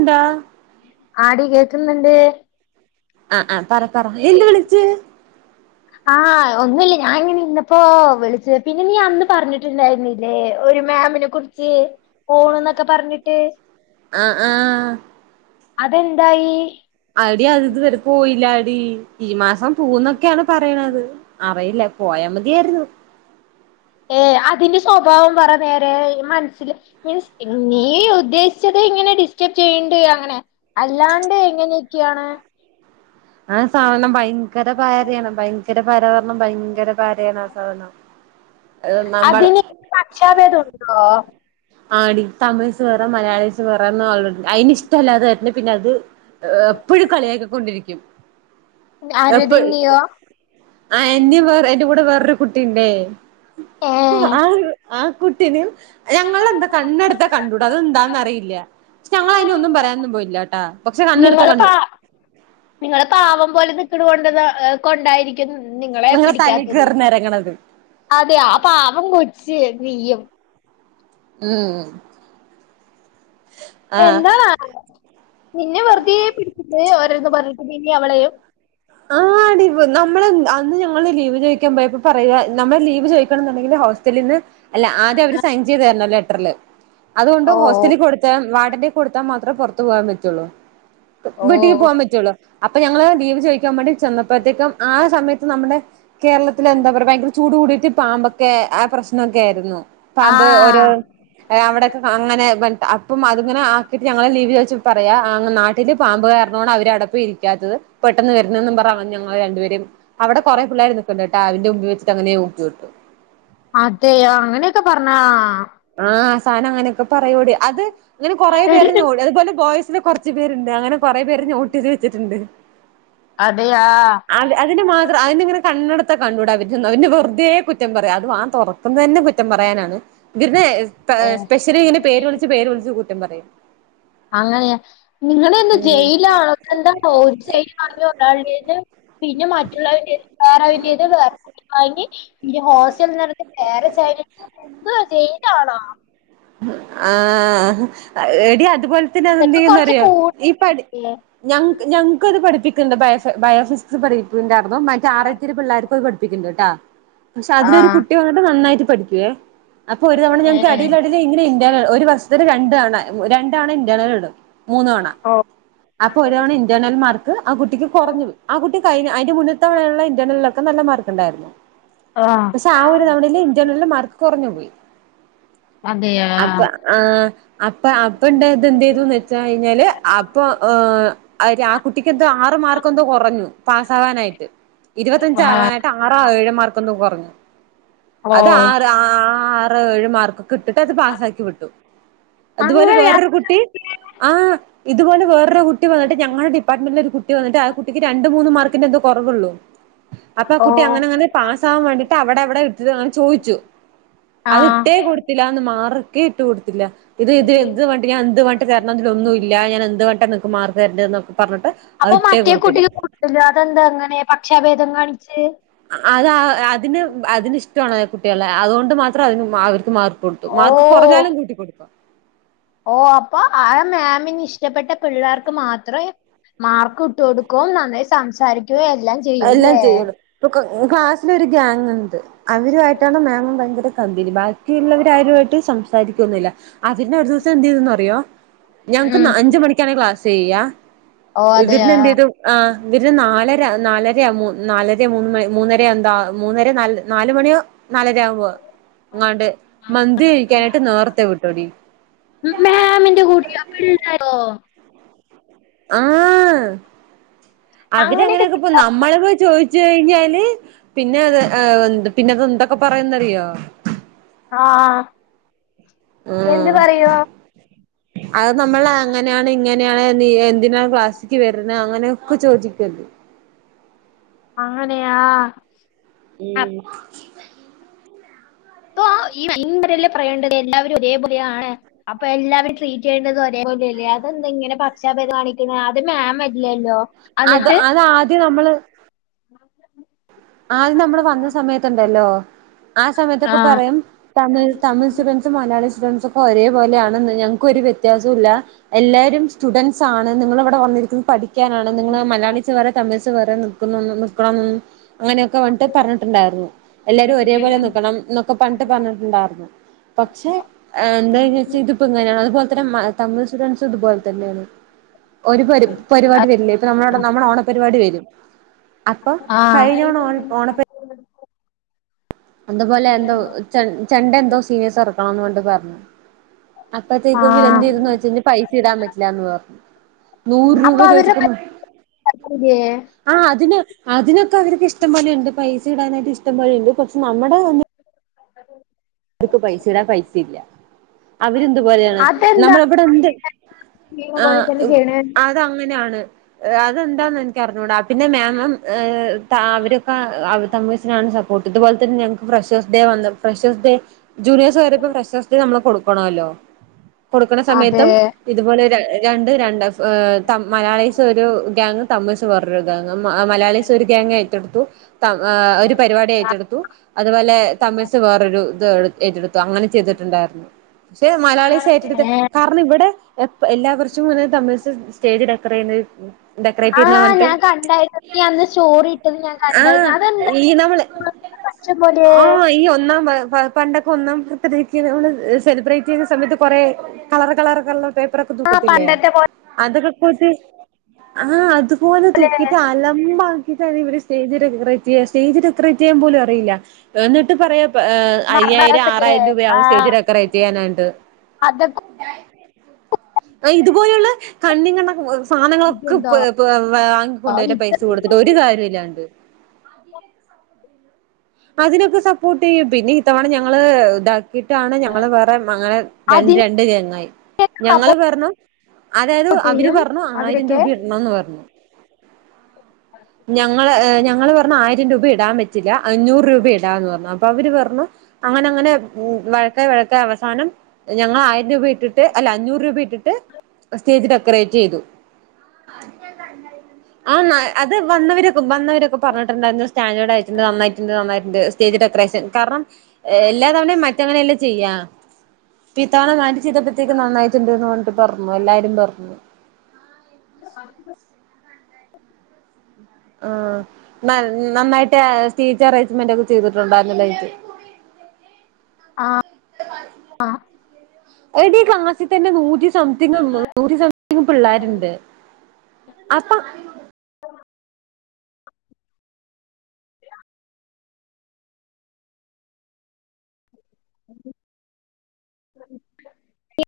ണ്ടാ ആടി കേ കുന്നുണ്ട് ആ ആ പറ പറ എന്ത് വിളിച്ചു ആ ഒന്നുല്ല ഞാങ്ങന ഇന്നപ്പോ വിളിച്ചത് പിന്നെ നീ അന്ന് പറഞ്ഞിട്ടുണ്ടായിരുന്ന പിന്നെ ഒരു മാമിനെ കുറിച്ച് പോഓണന്നൊക്കെ പറഞ്ഞിട്ട് ആഹ് ആഹ് അതെന്തായി അവിടെ അത് ഇത്വരെ പോയില്ല അവിടി ഈ മാസം പൂന്നൊക്കെയാണ് പറയണത് അറിയില്ലേ പോയാൽ മതിയായിരുന്നു ഏ അതിന്റെ സ്വഭാവം പറ നേരെ മനസ്സിില് മീൻസ് ഇീ ഉദ്ദേശിച്ചത് ഇങ്ങനെ ഡിസ്റ്റേബ് ചെയ്യണ്ട് അങ്ങനെ അല്ലാണ്ട് എങ്ങനെയക്കാണ് ആ സാധനം ഭയങ്കര ഭാര്ാരയാണ് ഭയങ്കര പാര പറണം ഭയങ്കര ഭാരയാണ് ആ സാധനം നമ്മൾ അതിന് അക്ഷാപേദംുണ്ടോ ആടി തമിഴ്സ് വേറെ മലയാളി വേറെന്ന്ളണ്ട് അയിന് ഇഷ്ടമല്ലാതായിെ പിന്നെ അത് എപ്പഴും കളിയാക്കിക്കൊണ്ടിരിക്കും എപ്പ ആരതിന്റെയോ ആ എന്നും വേ എന്റെ കൂടെ വേറൊരു കുട്ടിുണ്ടേ ഏ ആ ആ കുട്ടീിന ഞങ്ങെ കണ്ണെടുത്ത കണ്ടട അതെന്താന്ന് അറിയില്ല പക്ഷെ ഞങ്ങൾ അതിനൊന്നും പറയാനന്നും പോയില്ല ട്ടാ പക്ഷെ കണ്ണെടുത്ത നിങ്ങള് കണ്ടട പ നിങ്ങള് പാവം ത് നിങ്ങളെ പിടിക്കാത്തത് അതെ ആ പാവം കൊച്ച് തെയ്യം ഉം ആഹ് എന്താണ് പിന്നെ വെറുതെ പിടിക്കുന്നത് ഓരോന്ന് പറഞ്ഞിട്ട് ഇനി അവളയും ആ ആടി നമ്മള അന്ന് ഞ നമ്മള് ലീവ്ചൊയിക്കാൻ പോയപ പറയ നമ്മ ലീവ് ചോ കുണ്ടെങ്കിൽ ഹോസ്റ്റലിന്ന് അല്ല ആദ്യം അവര് സൈൻ ചെയ്തു തരണ ലെറ്ററില് അതുകൊണ്ട് ഓ ഹോസ്റ്റലിൽ കൊടുത്ത വാർഡിന്റെ കൊടുത്താൽ മാത്രേ പുറത്ത് പോകൻ പറ്റുള്ളൂ ഓ വീട്ടിക്ക് പോവാൻ പറ്റുവുള്ളോ അപ്പൊ ഞങ്ങള് ലിവ് ചോദിക്ക കാൻ വേണ്ടി ചെന്നപ്പോഴ്ത്തേക്കും ആ സമയത്ത് നമ്മുടെ കേരളത്തിലെ എന്താ പറയാ ഭയങ്കര ചൂട് കൂടിയിട്ട് പാമ്പൊക്കെ ആ പ്രശ്നം ണൊക്കെ ആയിരുന്നു പാമ്പ് ഓരൊ ആഹ് അവിടൊക്കെ അങ്ങനെ അപ്റ്റ അപ്പ അതിങ്ങനെ ആക്കിട്ട് ഞങ്ങളെ ലീവ് ചൊ ചപൊ പറയാ നാട്ടില് പാമ്പ് കാരണൊണ് അവര് അവിടെ പൊയി ഇരിക്കാത്തത് വരുന്നതെന്നും പറ ഞങ്ങൾ ആ രണ്ടുപേരും അവിടെ കുറെ പിള്ളേർ നിക്കക്കുന്നുണ്ട് കേട്ടാ അവന്റെ വെച്ചിട്ട് അങ്ങനെ ഊക്കിവിട്ടു അതെയോ അങ്ങനെയൊക്കെ പറഞ്ഞാ ആഹ് ആസാനം അങ്ങനൊക്കെ പറയൂടി അത് ഇങ്ങനെ കൊറേ എടി പേരന്നോട് അതുപോലെ ബോയ്സ് ന്ന് കൊറ് ഞ്ച് പേരുണ്ട് അങ്ങനെ കൊറേ പേരെ നോട്ടയ്ത് വെച്ചിട്ടുണ്ട്. അതെയാ അത് അതിന് മാത്രം അയിന്ങ്ങനെ കണ്ണെടുത്താകണ്ടൂട [unintelligible] തെ കുറ്റം പറ്യാ അതും വാ തൊറക്കുന്നന്നെ കുറ്റം പറയാനാണ് ഇവര്നെ ഏ സ്പെഷ്യലി ഇങ്ങനെ പേര് വിളിച്ച് പേര് വിളിച്ച് കുറ്റം പറയും അങ്ങനെയാ നിങ്ങളു എന്താ ഉം ജയിലാണോ [unintelligible] വാങ്ങിയത് പിന്നെ മറ്റുള്ളവരുടെത് [unintelligible] ഹോസ്റ്റല് നടത്തി [unintelligible] സീനാണൊ മ്ഹ് ആഹ് ഏടി അ അതുപോല് തന്നെ ഇതൊക്കെ കൊറച്ച് അതെന്തയ്യുന്നറിയൊ കൂടില്ലേ ഈ പഠി ഞങ്ങ്ക്ക് ഞങ്ങ്ക്കത് പഠിപ്പിക്ക്ണ്ട് ബയോഫ് ബയോഫിസിക്സ് [unintelligible] ഇരിപ്പുണ്ടായിരുന്നു മറ്റെ ആറായിത്തിരു പിള്ളാർക്കും ഇത് പഠിപ്പിക്ക്ണ്ട്ട്ടൊ പക്ഷെ അതിലൊരു ആഹ് കുട്ടി വന്നിട്ട് നന്നായിട്ട് പഠിക്കേ അപ്പൊ ഒരു തവണ ഞന്ക്ക് ഏഹ് എടീല് എടീല് ഇങ്ങനെ ഇന്റേണല് ഒരു വർഷത്തില് രണ്ട് തവണ മ് ര റ്റാണെ ഇൻ്റേണല് ഇടും മൂന്ന് തവണ ഓ അപ്പൊ ഒരു തവണ ഇന്റേര്ണൽ മാർക്ക് ആ കുട്ടിക്ക് കൊറഞ്ഞു പോയി. ആ കുട്ടി കഴിഞ്ഞ അയിന്റെ മുന്നത്തെ തവണെയിള്ള ഇന്റേണലൊക്കെ നല്ല മാർക്ക് ഇണ്ടായിരുന്നു. ആഹ് പക്ഷെ ആ ഒരു തവണയില് ജനറല് മാർക്ക് കൊറഞ്ഞു പോയി അതെയാ അപ്പ ആ അപ്പ അപ്പണ്ടായത് എന്തെയ്തുന്ന് വെച്ച കഴിഞ്ഞാല് അപ്പൊ ആര്യാ ആ കുട്ടിക്കന്തോ ആറ് മാർക്കന്തോ കൊറഞ്ഞു പാ സവാനായിട്ട് ആഹ് ഇരുപത്തഞ്ചാവാനായിട്ട് ആറാ ഏഴ് മാർക്കൊന്ന് കൊർഞ്ഞു ഓ അത് ആറ് ആ ആ റ് ഏഴു മാർക്ക് കിട്ടിട്ട് അത് പാസ്സാക്കി വിട്ടു അതുപോലെ അങ്ങനെയാ വേറൊരു കുട്ടി ആ ഇതുപോലെ വേറൊരു കുട്ടി വന്നിട്ട് ഞങ്ങളുടെ ഡിപ്പാർട്ട്മെന്റിലൊരു കുട്ടി വന്നിട്ട് ആ കുട്ടിക്ക് രണ്ട് മൂന്ന് മാർക്കിന്റെ എന്തോ കൊർവൊള്ളൂ അപ്പൊ ആ ഓ കുട്ടി അങ്ങനെ അങ്ങനെ പാസ്സ് സ്സാവാൻ വേണ്ടിട്ട് അവിടെ അവിടെ എടുത്തത് അങ്ങനെ ചോദിച്ചു അത് ആഹ് ഇട്ടേ കൊടുത്തിലാന്ന് മാറ് ക്കേ ഇട്ട് കൊടുത്തില്ല ഇത് ഇത് എന്ത് വേണ്ടി ഞാ എന്ത് വാണ്ടിട്ട് തര്ണം തിലൊന്നും ഇല്ല ഞൻ എന്ത് വേണ്ടിട്ടാ മാർക്ക് തെര്ന്റ്നൊക്കെ അപ്പൊ മറ്റേ കുട്ടിക്ക് [unintelligible] അതെന്തേ അങ്ങനെ പക്ഷ ക്ഷാ വേദം കാണി അത് അതിന് അതിന് ഇഷ്ടമാണ് കുട്ടികളെ അതുകൊണ്ട് മാത്രം അതിന് മാ ത്ക്ക്മാർ കൊടുത്തു മാർക്ക് ഓഹ് കൊറഞ്ഞാലും കൂട്ടി കൊടുക്കും ഓ അപ്പൊ ആ മാമിന് ഇഷ്ടപ്പെെട്ട പിള്ളേർക്ക് മാത്രേ മാർക്ക്- ഇട്ട് കൊടുക്കും നന്നായി സംസാരിക്കുകയും എല്ലാം എല്ലാം ചെയ്യൂല്ലേ ചെയ്യുള്ളൂ ഇപ്പൊ ക്ലാസ്സിലൊര് ഗ്യങ് ഉണ്ട് അവരുവായിട്ടാണ് മാമം ഭയങ്കര- കമ്പനി ബാക്കിയുള്ളവര ആരുമായിട്ട് സംസാരിക്കൊന്നില്ല അതിനെ ഒരു ദിവസം എന്ത് ചെയ്തെന്ന്റിയോ ഉം ഞങ്ങക്ക് അഞ്ച മണിക്കാണ് ക്ലാസ് ചെയ്യ ഓ അതെ നന് ഇതും ആ് ഇര നാലര നാലരയാ മൂ നാലര മൂന്ന് മണി മൂന്നര എന്താ മൂന്നര ന നാല മണിയോ നാലരയാകുമ്പോ അങ്ങാണ്ട് മന്തി കഴിക്കാനായിട്ട് നേരത്തെ വിട്ടോടി ഓ ആഹ അങ്ങനെയൊക്കെ അവര്ങ്ങനെയൊക്കെ പോ നമ്മള പോയി ചോയിിച്ച കഴിഞ്ഞാല് പിന്നെ എ പിന്നെ അതെന്തൊക്കെ പറയുന്നറിയോ ആഹ ഉ അത് നമ്മൾ അങ്ങനെയാണ് ഇങ്ങന നീ എന്തിനാണ് ക്ലാസ്സിക്ക് വരുന്നത് അങ്ങനെയൊക്കെ ചോദിക്കല്ലോ അങ്ങനെയാ ഉം അപ്പൊ മൻ പറല്ലേ പറയേണ്ടത് എല്ലാവരും ഒരേപോലെയാണ് അപ്പൊ എല്ലാവരും ട്രീറ്റ് ചെയ്യേണ്ടത് ഒരേപോലെല്ലേ അതെന്താ ഇങ്ങനെ പചക്ഷപേധം കാണിക്കുന്നത് അത് മാം അല്ലാലോ അത് അതാദ്യം നമ്മള് [unintelligible] ആദ്യ നമ്മള് വന്ന സമയത്തുണ്ടല്ലോ ആ സമയത്തൊക്കെ ആഹ് പറയും തമിഴ തമിഴ് സ്റ്റുഡന്റസ് മലയാളി സ്റ്റുഡന്റ് ഒക്കെ ഒരേ പോലെയണെന്ന് ഞങ്ങക്കൊര് വ്യത്യാസവും ഇല്ല എല്ലാവാരും സ്റ്റുഡന്റ്സ് സാണ് നിങ്ങള ഇവിടെ വന്നിരിക്കുന്നത് പഠിക്കാനാണ് നിങ്ങൾ മലയാളിസ് വേറെ തമിഴ്സ് വേറെ നിൽക്കുന്നന്നും നിക്കണം ന്ന് അങ്ങനെയൊക്കെ പണ്ടിട്ട് പറഞ്ഞിട്ടുണ്ടായിരുന്നു എല്ലാരും ഒരേപോലെ നൽക്കണം എന്നൊക്കെ പഞ്ഞിട്ട് പറഞ്ഞിട്ടുണ്ടായിരുന്നു പക്ഷെ എന്താെ ഇതിപ്പ ഇങ്ങനെയാണ് അതുപോലെ തന്നെ തമിഴ് സ്റ്റുഡസ് ഇതുപോലെ തന്നെയാണ് ഒരു പ പരിപാടി വരില്ലേ ഇപ്പ നമ്മ നമ്മുടെ ഓണപരിപാടി വരും [unintelligible] അപ്പൊ ആ കഴിഞ്ഞ തവണ ഓണ ഓണപ്പ അതുപോലെ എന്തോ ചെണ്ട എന്തോ സീനിയസ് പറണംന്ന് വണ്ട പറഞ്ഞു [unintelligible] അപ്പത്തേക്കും ഇവലന്തിയത് വെച്ചഞ്ഞ പൈസ ഇടാൻ ആഹ് പറ്റില്ല എന്ന് പറഞ്ഞു നൂറ് രൂപ അപ്പൊ അവരുടെ ചേദിക്കുന്നു പറ്റില്ലേ ആ അതിന് അതിനൊക്കെ അവർക്ക് ഇഷ്ടപോലെ ഉണ്ട് പൈസ ഇടാനായിട്ട് ഇഷ്ടംപലെയണ്ട് നമ്മുടെ അ [inaudible] അവർക്ക് പൈസ ഇടാ പൈസ ഇല്ല അവരന്തു പോലെയാണ് അതെന്താ നമ്മളവിടെ എന്ത് ചെയ്യുന്ന ആ പോലെ തന്നെ ചെയ്യണേ അതങ്ങനെയാണ് [inaudible] അതെന്താന്ന് എനക്ക് അറിഞ്ഞുകൂടാ പിന്നെ മാമം അവരൊക്കെ തമഴസിനാണ് സ പ്പോട്ട് ഇതു പോലെ തന്നെ ഞങ്ങൾക്ക് ഫ്രഷേഴ്‌സ് ഡേ വന്ന് ഫ്രഷസ് ഡേ ജൂനിയർസ് വരുമ്പോ ഫ്രഷാസ് ഡേ നമ്മള് കൊടുക്കണല്ലോ? കൊടുക്കണ സമയത്തും അതെ ഇതുപോലെ രണ്ട് രണ്ട് മലയാളീസ് ഒരു ഗാങ് തമിയ്‌സ് വേറെ ഒരു ഗ്യാങ്ങ മലയാളിസ് ഒരു ഗ്യാങ് ഏറ്റെടുത്തു ഒരു പരിപാടി എറ്റെടുത്തു അതുപോലെ തമിഴ്സ് വേറൊരു എറ്റെടുത്ത് അങ്ങനെ ചെയ്തിട്ടുണ്ടായിരുന്നു പക്ഷെ മലയാളി സേറ്റെടുത്ത് കാരണം ഇവിടെ എല്ലാാവർഷും ഇങ്ങനെ തമിഴ് സ്റ്റേജ് ത്രയന്ന് ആഹ ഞാൻ കണ്ടായിരുന്നു നീ അന്ന് സ്റ്റോറി ഇട്ടന്ന് ഞാൻ ആഹ് കണ്ടായിരുന്നു അതെന്താ ഈ നമ്മള് പക്ഷം പോല ആഹ് ഈ ഒന്നാം പണ്ടൊക്കെ ഒന്നാം ബർത്ത്ഡേക്ക് നമ്മൾ സെലിബ്രേറ്റ് ചെയ്യുന്ന സമയത്ത് കുറെേ കളർ കളർ ക [unintelligible] ആ ക്കത്തില്ല പണ്ടത്തെ അ ആഹ അത് [unintelligible] പോലെ തൂക്കിട്ട് അലമ്പ ഇവ സ്റ്റേജേറ്റ് [unintelligible] സ്റ്റേജ്ഡെക്രേറ്റ് ചെയ്യാൻ പോലും അറിയില്ല എന്നിട്ട് പറയാ അയ്യായിരം മരണസൊക്കെ ആറായിരം രൂപയാക സ്റ്റേജ് ഡക്കറേറ്റ് ചെയ്യാനായിട്ട് അതൊക്കെ ആ ഇതുപോലെയുള്ള കണ്ണി കണ്ണക്കെ സാധനങ്ങളൊക്കെ ഉണ്ടോ [unintelligible] വാങ്ങിക്കൊണ്ട് വര ഇത് പൈസ കൊടുത്തിട്ട് ഒരു കാര്യം ഇല്ലാണ്ട് അതിനൊക്കെ സഭത്തില്ല അതിനൊക്കെ ട്ടി പിന്നെ ഇത്തവണ ഞങ്ങള് ഡാ ട്ടാണ് ഞങ്ങൾ വേറെ അങ്ങനെ രണ്ട് അതിനൊക്കെ രണ്ട് ഗാങ്ങായി ഞങ്ങള് സപ്പോർട്ട് പറഞ്ഞു അതായത് അവര് ചെയ്യും പറഞ്ഞു ആയിരം അവരൊക്കെ രൂപ ഇടണംന്ന് പറഞ്ഞു. ഞങ്ങള് ഞങ്ങള് പറഞ്ഞ ആയിരം രൂപ എ മെച്ചില അഞ്ഞൂറ് രൂപ ഇടാന്ന് പറഞ്ഞു അപ്പൊ അവര് പറഞ്ഞു അങ്ങനെ അങ്ങനെ വഴക്ക വഴക്ക അവസാനം ഞങ്ങൾ ആയിരം രൂപ ഇട്ടിട്ട് അല്ല അഞ്ഞൂറ് രൂപ ഇട്ടിട്ട് സ്റ്റേജ് ഡെക്കറേറ്റ് ചെയ്തു ആ അത് വന്നവരൊക്കെ വന്നവരൊക്കെ പറഞ്ഞിട്ടുണ്ടായിരുന്നു സ്റ്റാൻഡേഡ് ആയിട്ടുണ്ട് നന്നായി ന്നായി സ്റ്റേജ് ഡെക്കറേഷൻ കാരണം എല്ലാ തവണയും മറ്റവനെ അല്ലേ ചെയ്യാ ഇപ്പൊ ഇത്തവണ മാറ്റി ചെയ്തപ്പത്തേക്ക് നന്നായിട്ടുണ്ട്ന്ന് പറഞ്ഞിട്ട് പറഞ്ഞു എല്ലാരും പറഞ്ഞു അ ആഹ് നൽ നന്നായിട്ട് സ്‌റ്റേജ് അറേഞ്ച്മെന്റ് ഒക്കെ ചെയ്തിട്ടുണ്ടുണ്ടായിരുന്നു ലൈറ്റ് ആഹ് ആഹ് എടീ ക്ലാസി തന്നെ നൂറ്റി സംതിങ് നൂറ്റി സംതിങ് പിള്ളേര്ണ്ട് അപ്പം ഇ